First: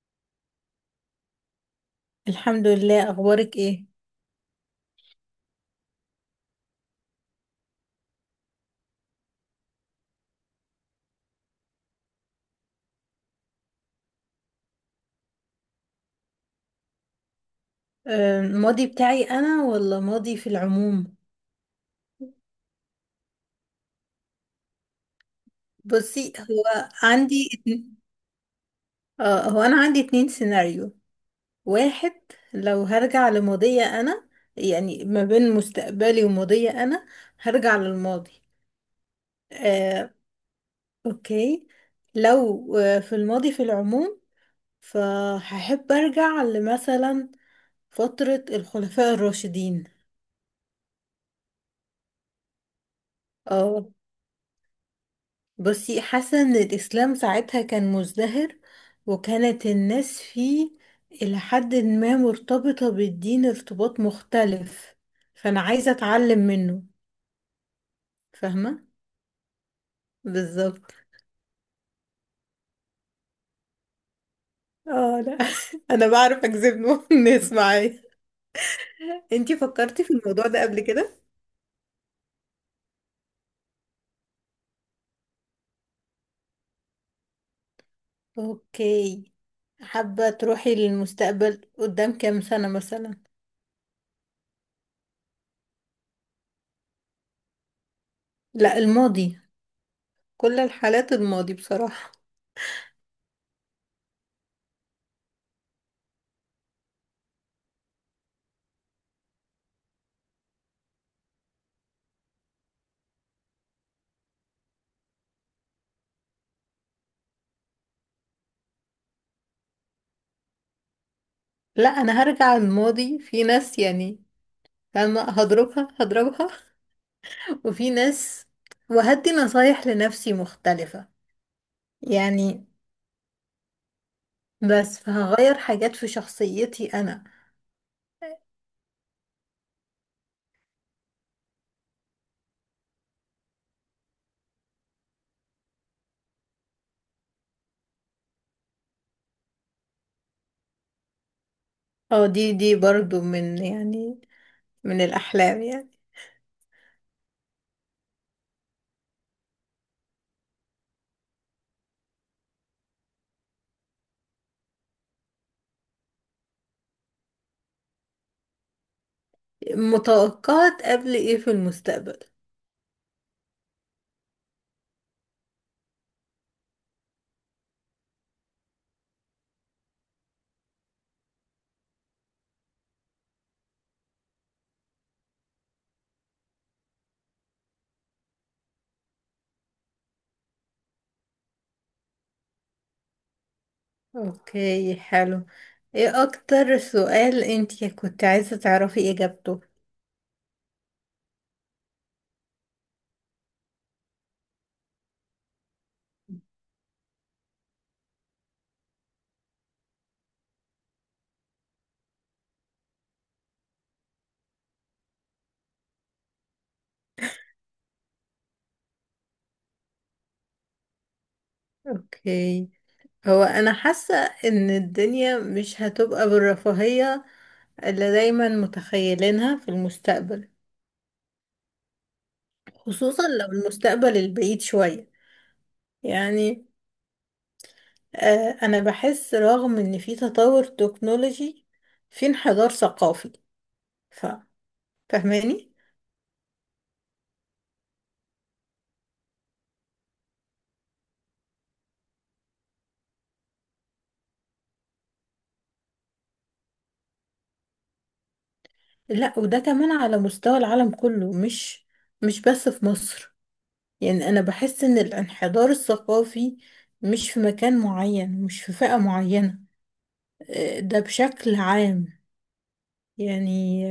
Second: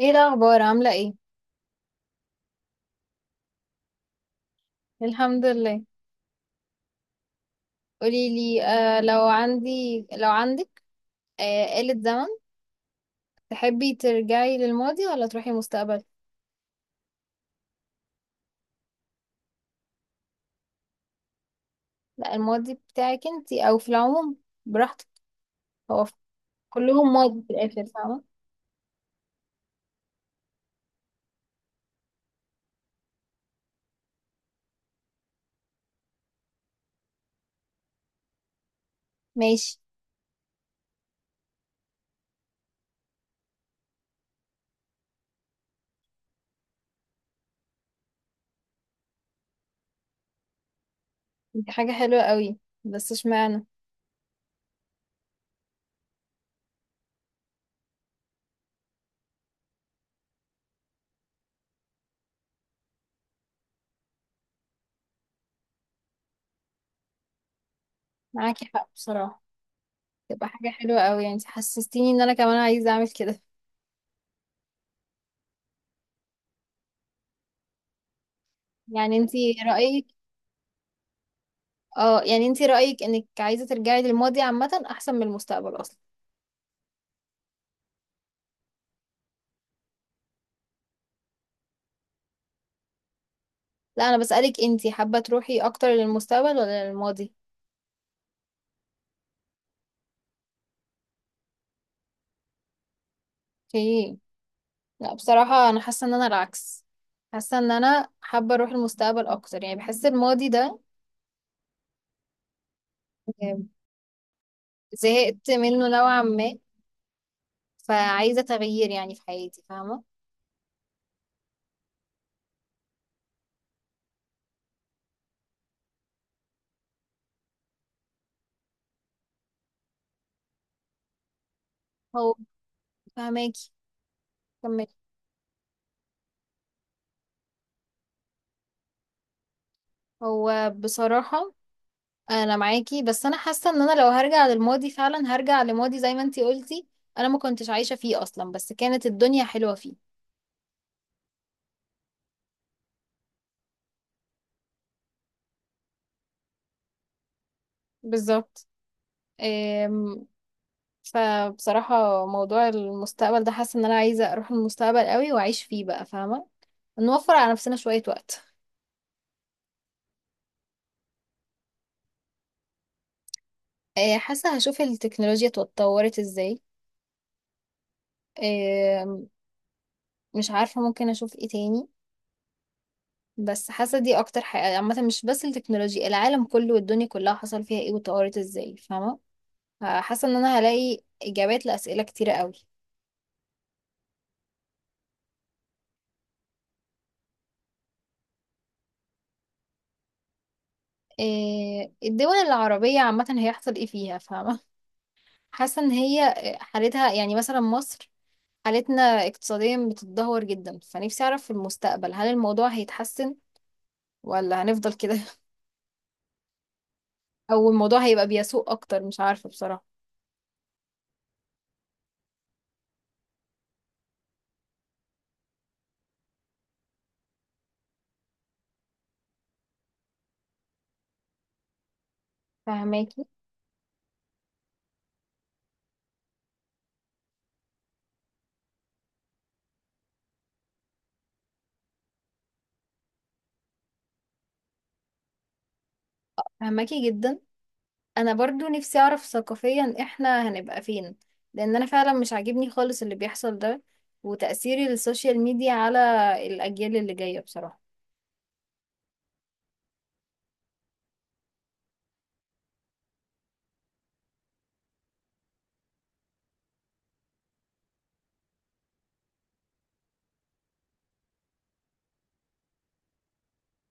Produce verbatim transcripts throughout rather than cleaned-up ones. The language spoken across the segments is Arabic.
ايه الاخبار؟ عامله ايه؟ الحمد لله، اخبارك ايه؟ الحمد لله. قولي لي، آه لو عندي لو عندك آه آلة زمن، تحبي ترجعي للماضي ولا تروحي المستقبل؟ آه، الماضي بتاعي انا ولا ماضي في العموم. لا، الماضي بتاعك انتي او في العموم، براحتك. هو في- بصي، هو كلهم ماضي عندي في اتن- الاخر، فاهمه؟ اه هو انا عندي اتنين سيناريو. واحد، لو هرجع لماضية انا، يعني ما بين مستقبلي وماضية انا، هرجع للماضي. ماشي. آه، اوكي. لو آه، في الماضي في العموم، فهحب ارجع لمثلا فترة الخلفاء الراشدين. دي حاجه حلوه قوي، بس اشمعنى؟ اه، بصي، حاسة ان الاسلام ساعتها كان مزدهر، وكانت الناس فيه الى حد ما مرتبطة بالدين ارتباط مختلف، فانا عايزة اتعلم منه. معاكي فاهمة، حق بصراحه. تبقى حاجه بالظبط. حلوه قوي، يعني انتي حسستيني ان انا كمان عايزه اعمل كده. اه لا، انا بعرف اجذب نوع الناس معايا. يعني انتي انتي فكرتي رايك في الموضوع ده قبل كده؟ اه، يعني انتي رايك انك عايزه ترجعي للماضي عامه احسن من المستقبل اصلا؟ اوكي. حابة تروحي للمستقبل قدام كام سنة مثلا؟ لا، انا بسألك انتي حابة تروحي اكتر للمستقبل ولا للماضي؟ لا الماضي، كل الحالات الماضي بصراحة. اوكي. لا، بصراحة انا حاسة ان انا العكس. حاسة ان انا حابة اروح المستقبل اكتر، يعني بحس الماضي ده آه، زهقت منه نوعا ما، فعايزة تغيير يعني في حياتي، فاهمة؟ لا، انا هرجع الماضي في ناس يعني، فاهمة، هضربها هضربها. وفي ناس وهدي نصايح لنفسي مختلفة، هو يعني. فهماكي؟ كملي. بس فهغير حاجات في شخصيتي أنا. هو بصراحة، انا معاكي، بس انا حاسة ان انا لو هرجع للماضي فعلا هرجع لماضي زي ما انتي قلتي. انا ما كنتش عايشة فيه اصلا، بس كانت الدنيا حلوة فيه. اه، دي دي برضو من يعني من الأحلام يعني. بالظبط. فبصراحة موضوع المستقبل ده، حاسة ان انا عايزة اروح المستقبل قوي واعيش فيه بقى، فاهمة؟ نوفر على نفسنا شوية وقت. متوقعة قبل ايه في المستقبل؟ آه، حاسة هشوف التكنولوجيا اتطورت ازاي. آه، مش عارفة ممكن اشوف ايه تاني. بس حاسة دي اكتر حاجة عامة، مش بس التكنولوجيا، العالم كله والدنيا كلها حصل فيها ايه واتطورت ازاي، فاهمة؟ حاسة ان انا هلاقي اجابات لأسئلة كتيرة قوي. اوكي حلو. ايه أكتر سؤال انتي كنت عايزة تعرفي إجابته؟ آه، الدول العربية عامة هيحصل ايه فيها، فاهمة؟ حاسة ان هي حالتها، يعني مثلا مصر، حالتنا اقتصاديا بتتدهور جدا، فنفسي اعرف في المستقبل هل الموضوع هيتحسن ولا هنفضل كده، او الموضوع هيبقى بيسوء اكتر، مش عارفة بصراحة. اوكي. هو انا حاسة ان الدنيا مش هتبقى بالرفاهية اللي دايما متخيلينها في المستقبل، خصوصا فهماكي لو المستقبل البعيد شوية، يعني. آه، انا بحس رغم ان في تطور تكنولوجي، في انحدار ثقافي. ف... فاهماني؟ فهماكي جدا. انا برضو نفسي اعرف ثقافيا احنا هنبقى فين، لان انا فعلا مش عاجبني خالص اللي بيحصل ده، وتأثير السوشيال ميديا على الاجيال اللي جاية، بصراحة. لا، وده كمان على مستوى العالم كله، مش مش بس في مصر. يعني انا بحس ان الانحدار الثقافي مش في مكان معين، مش في فئة معينة. آه، ده بشكل عام يعني.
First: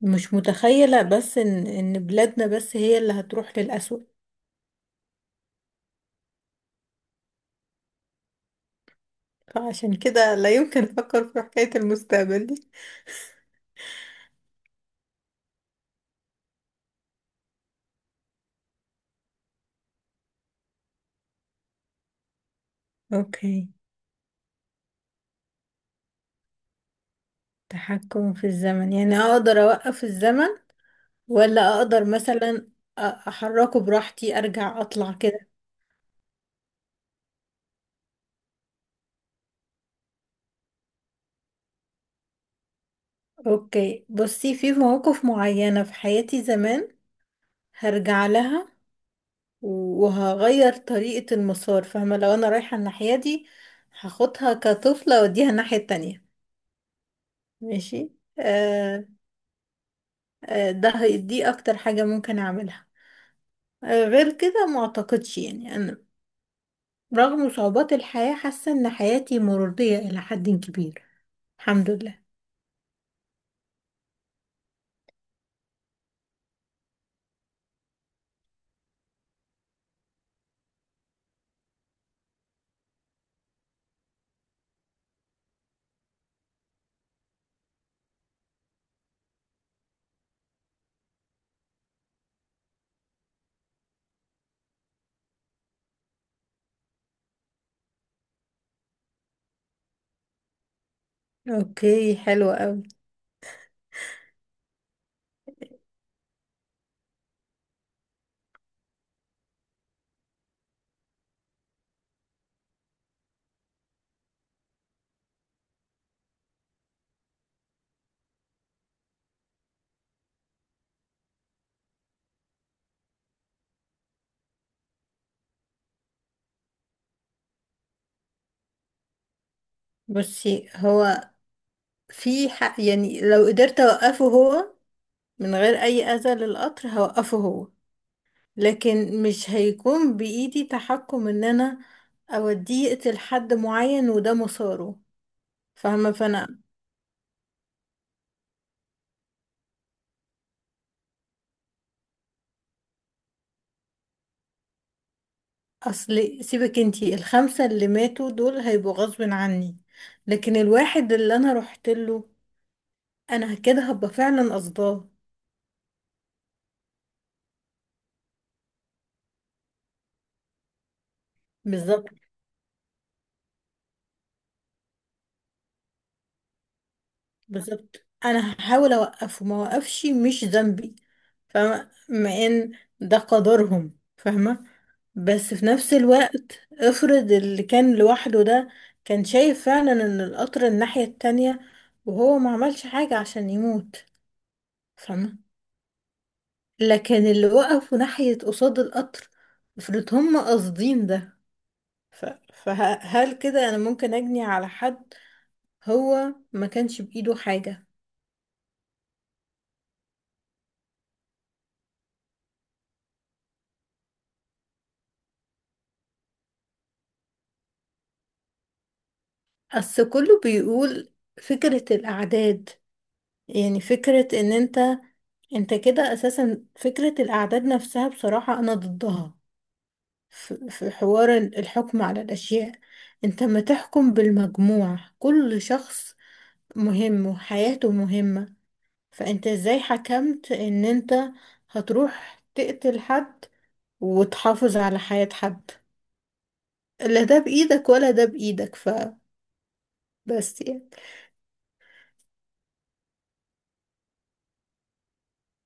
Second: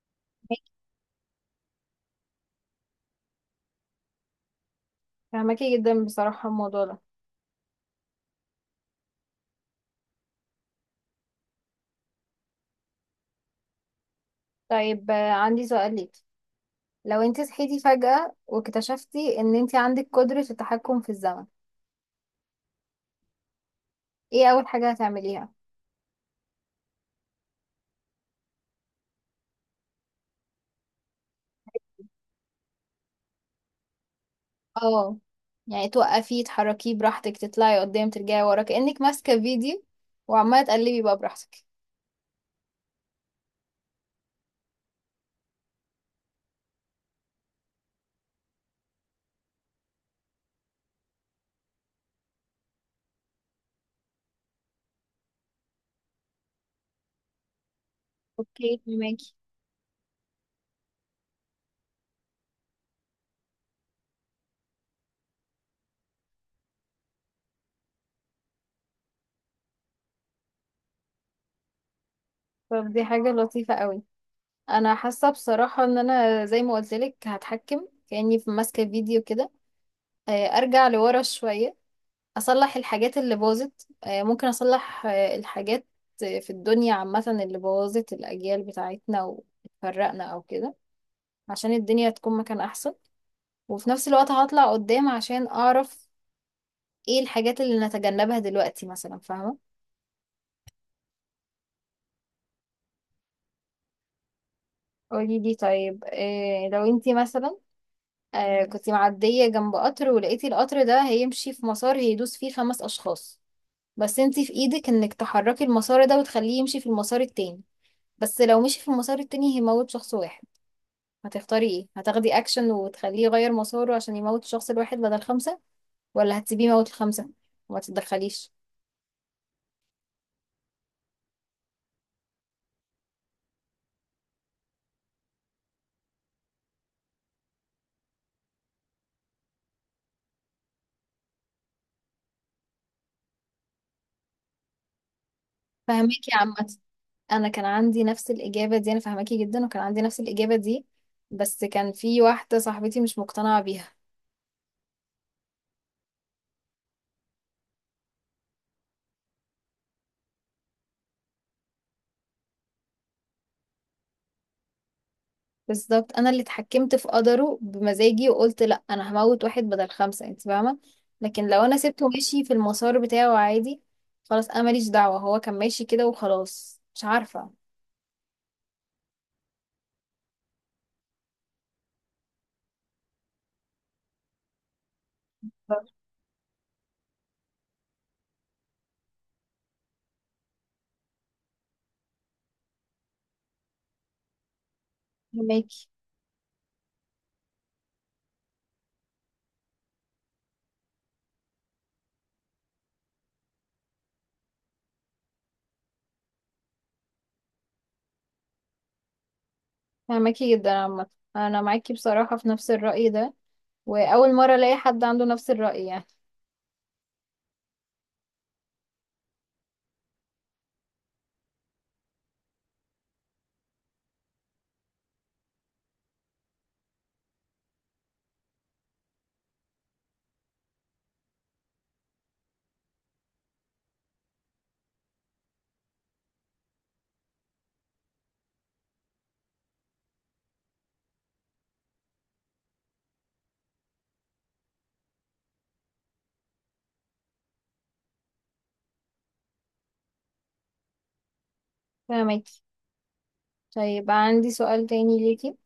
مش متخيلة بس إن إن بلادنا بس هي اللي هتروح للأسوأ. فهماكي جدا، بصراحة الموضوع ده. فعشان كده لا يمكن أفكر في حكاية المستقبل دي. طيب، آه، عندي سؤال ليك. لو انت صحيتي فجأة واكتشفتي ان انت عندك قدرة التحكم في الزمن، أوكي. ايه اول حاجة هتعمليها؟ تحكم في الزمن يعني أقدر أوقف الزمن، ولا أقدر مثلا أ- أحركه براحتي، أرجع أطلع اه، كده؟ يعني توقفيه، تحركيه براحتك، تطلعي قدام، ترجعي ورا، كأنك ماسكة فيديو وعمالة تقلبي بقى براحتك. أوكي، بصي، في مواقف معينة في حياتي زمان هرجع لها وهغير طريقة المسار. فاهمة، لو أنا رايحة الناحية دي هاخدها كطفلة وأوديها الناحية التانية. ماشي، اوكي، آه. فهماكي. آه، ده هي- دي اكتر حاجة ممكن اعملها. آه، غير كده ما اعتقدش، يعني انا رغم صعوبات الحياة حاسة ان حياتي مرضية الى حد كبير، الحمد لله. طب دي حاجة لطيفة قوي. انا حاسة بصراحة ان انا زي ما قلت لك هتحكم كأني في ماسكة فيديو كده، آه، ارجع لورا شوية، اصلح الحاجات اللي باظت، آه، ممكن اصلح آه، الحاجات آه، في الدنيا عامة اللي بوظت الاجيال بتاعتنا وفرقنا او كده، عشان الدنيا تكون مكان احسن. وفي نفس الوقت هطلع قدام عشان اعرف ايه الحاجات اللي نتجنبها دلوقتي مثلا، فاهمة؟ اوكي حلو قوي. قولي لي، طيب إيه لو انتي مثلا آه كنتي معدية جنب قطر ولقيتي القطر ده هيمشي في مسار هيدوس فيه خمس اشخاص، بس انتي في ايدك انك تحركي المسار ده وتخليه يمشي في المسار التاني، بس لو مشي في المسار التاني هيموت شخص واحد. هتختاري ايه؟ هتاخدي اكشن وتخليه يغير مساره عشان يموت الشخص الواحد بدل خمسة، ولا هتسيبيه يموت الخمسة وما تتدخليش؟ بصي، هو في حق، يعني لو قدرت اوقفه هو من غير اي اذى للقطر هوقفه هو، لكن مش هيكون بايدي تحكم ان انا اوديه يقتل حد معين وده مساره. فاهمة؟ فهميكي يا عم. فانا، انا كان عندي نفس الاجابه دي، انا فاهماكي جدا، وكان عندي نفس الاجابه دي، بس كان في واحده صاحبتي مش مقتنعه بيها. اصل سيبك، انتي الخمسة اللي ماتوا دول هيبقوا غصب عني، لكن الواحد اللي انا رحت له انا كده هبقى فعلا قصداه. بالظبط، انا اللي اتحكمت في قدره بمزاجي وقلت لا، انا هموت واحد بدل خمسه، انت فاهمه؟ لكن لو انا سبته بالظبط. ماشي في المسار بتاعه عادي، خلاص انا ماليش دعوه، هو كان ماشي كده وخلاص، مش عارفه. بالظبط، انا هحاول اوقفه، ما وقفش مش ذنبي. فاهمة؟ مع ان ده قدرهم، فاهمة. بس في نفس الوقت افرض اللي كان لوحده ده كان شايف فعلا ان القطر الناحية التانية وهو ما عملش حاجة عشان يموت، فاهمة. فاهماكي لكن اللي وقفوا ناحية قصاد القطر افرض هم قاصدين ده. ف... فهل كده انا ممكن اجني على حد هو ما كانش بايده حاجة؟ فاهماكي جدا عامه. انا معاكي بصراحه في نفس الراي ده، واول مره الاقي حد عنده نفس الراي يعني. اصل كله بيقول فكرة الاعداد، يعني فكرة ان انت، انت كده اساسا فكرة الاعداد نفسها بصراحة انا ضدها. ف- في حوار الحكم على الاشياء، انت ما تحكم بالمجموع. كل شخص مهم وحياته مهمة. فانت ازاي حكمت ان انت هتروح تقتل حد وتحافظ على حياة حد؟ لا ده بإيدك ولا ده بإيدك. فبس يعني. فاهماكي. طيب، عندي سؤال تاني ليكي.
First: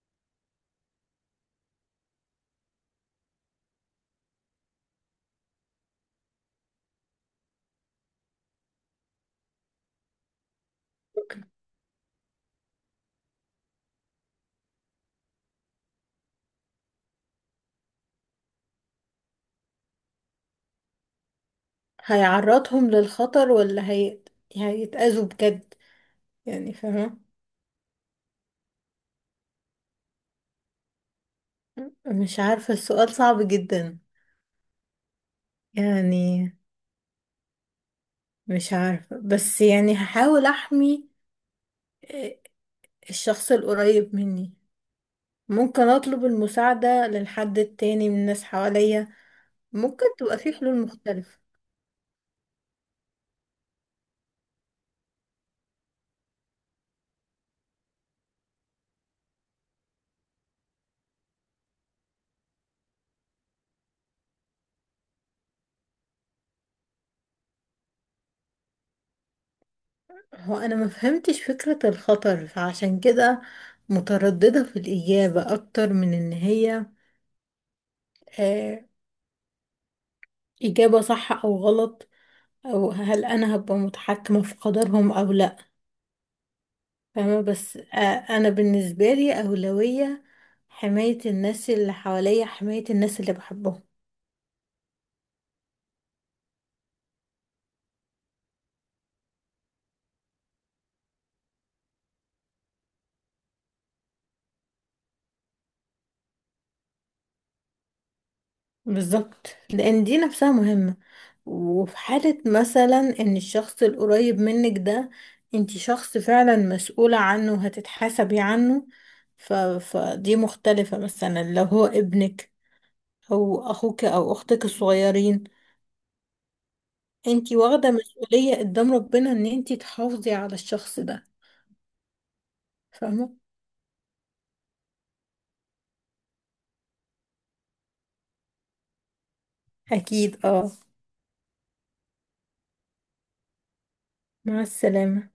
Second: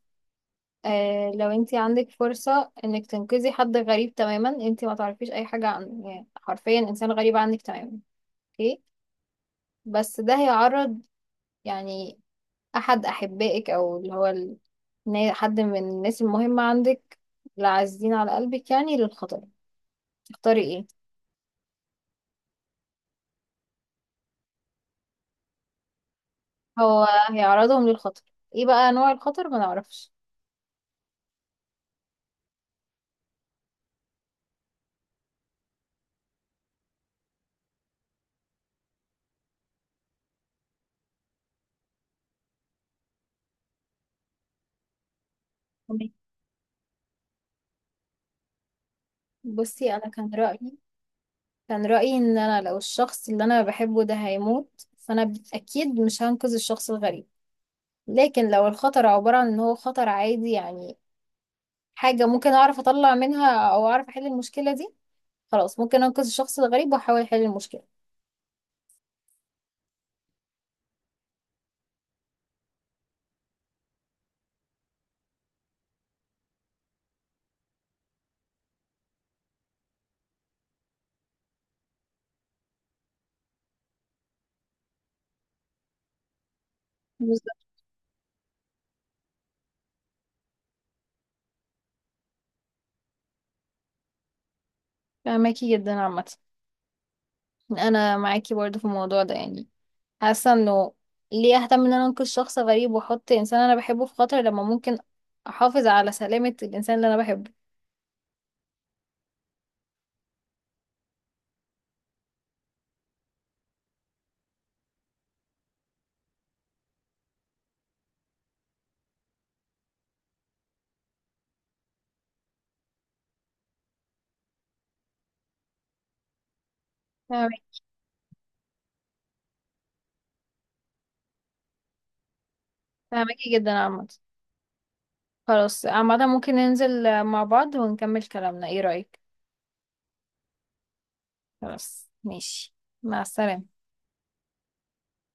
آه لو انتي عندك فرصة انك تنقذي حد غريب تماما، انتي ما تعرفيش اي حاجة عنه، يعني حرفيا انسان غريب عنك تماما، اوكي؟ بس ده هيعرض يعني احد احبائك او اللي هو ال... نا- حد من الناس المهمة عندك، العزيزين على قلبك، يعني للخطر. تختاري ايه؟ هيعرضهم للخطر ولا هي... هيتأذوا بجد يعني، هو فاهمة؟ هيعرضهم للخطر. ايه بقى نوع الخطر؟ ما نعرفش. مش عارفة، السؤال صعب جدا، يعني. مش عارفة، بس يعني هحاول أحمي آه، الشخص القريب مني. ممكن تمام. أطلب المساعدة للحد التاني من الناس حواليا. بصي، ممكن انا كان تبقى في رأيي حلول مختلفة. كان رأيي ان انا لو الشخص اللي انا بحبه ده هيموت، فانا اكيد مش هنقذ الشخص الغريب. لكن لو الخطر عبارة عن ان هو خطر عادي، يعني حاجة ممكن اعرف اطلع منها او اعرف احل المشكلة دي، خلاص ممكن انقذ الشخص الغريب واحاول احل المشكلة. هو انا ما فهمتش فكرة الخطر، فعشان كده مترددة في الإجابة اكتر من ان هي آه إجابة صح او غلط، او هل انا هبقى متحكمة في قدرهم او لا. فاهمة، بالظبط، بس آه. انا بالنسبة لي أولوية حماية الناس اللي حواليا، حماية الناس اللي بحبهم. فماكي جدا عامة. انا معاكي برضه في الموضوع ده، يعني حاسة انه ليه اهتم ان انا انقذ شخص غريب واحط انسان انا بحبه في خطر، لما ممكن احافظ على سلامة الانسان اللي انا بحبه. بالظبط، لان دي نفسها مهمة. وفي حالة مثلا ان الشخص القريب منك ده انتي شخص فعلا مسؤولة عنه وهتتحاسبي عنه. ف... فدي مختلفة، مثلا لو هو ابنك او اخوك او اختك الصغيرين، انتي فاهمك- واخدة مسؤولية قدام ربنا ان انتي تحافظي على الشخص ده. فاهمة. فاهماكي جدا عامة. خلاص عامة، ممكن ننزل مع بعض ونكمل كلامنا، ايه رأيك؟ اكيد اه. خلاص، ماشي. مع السلامة. مع السلامة.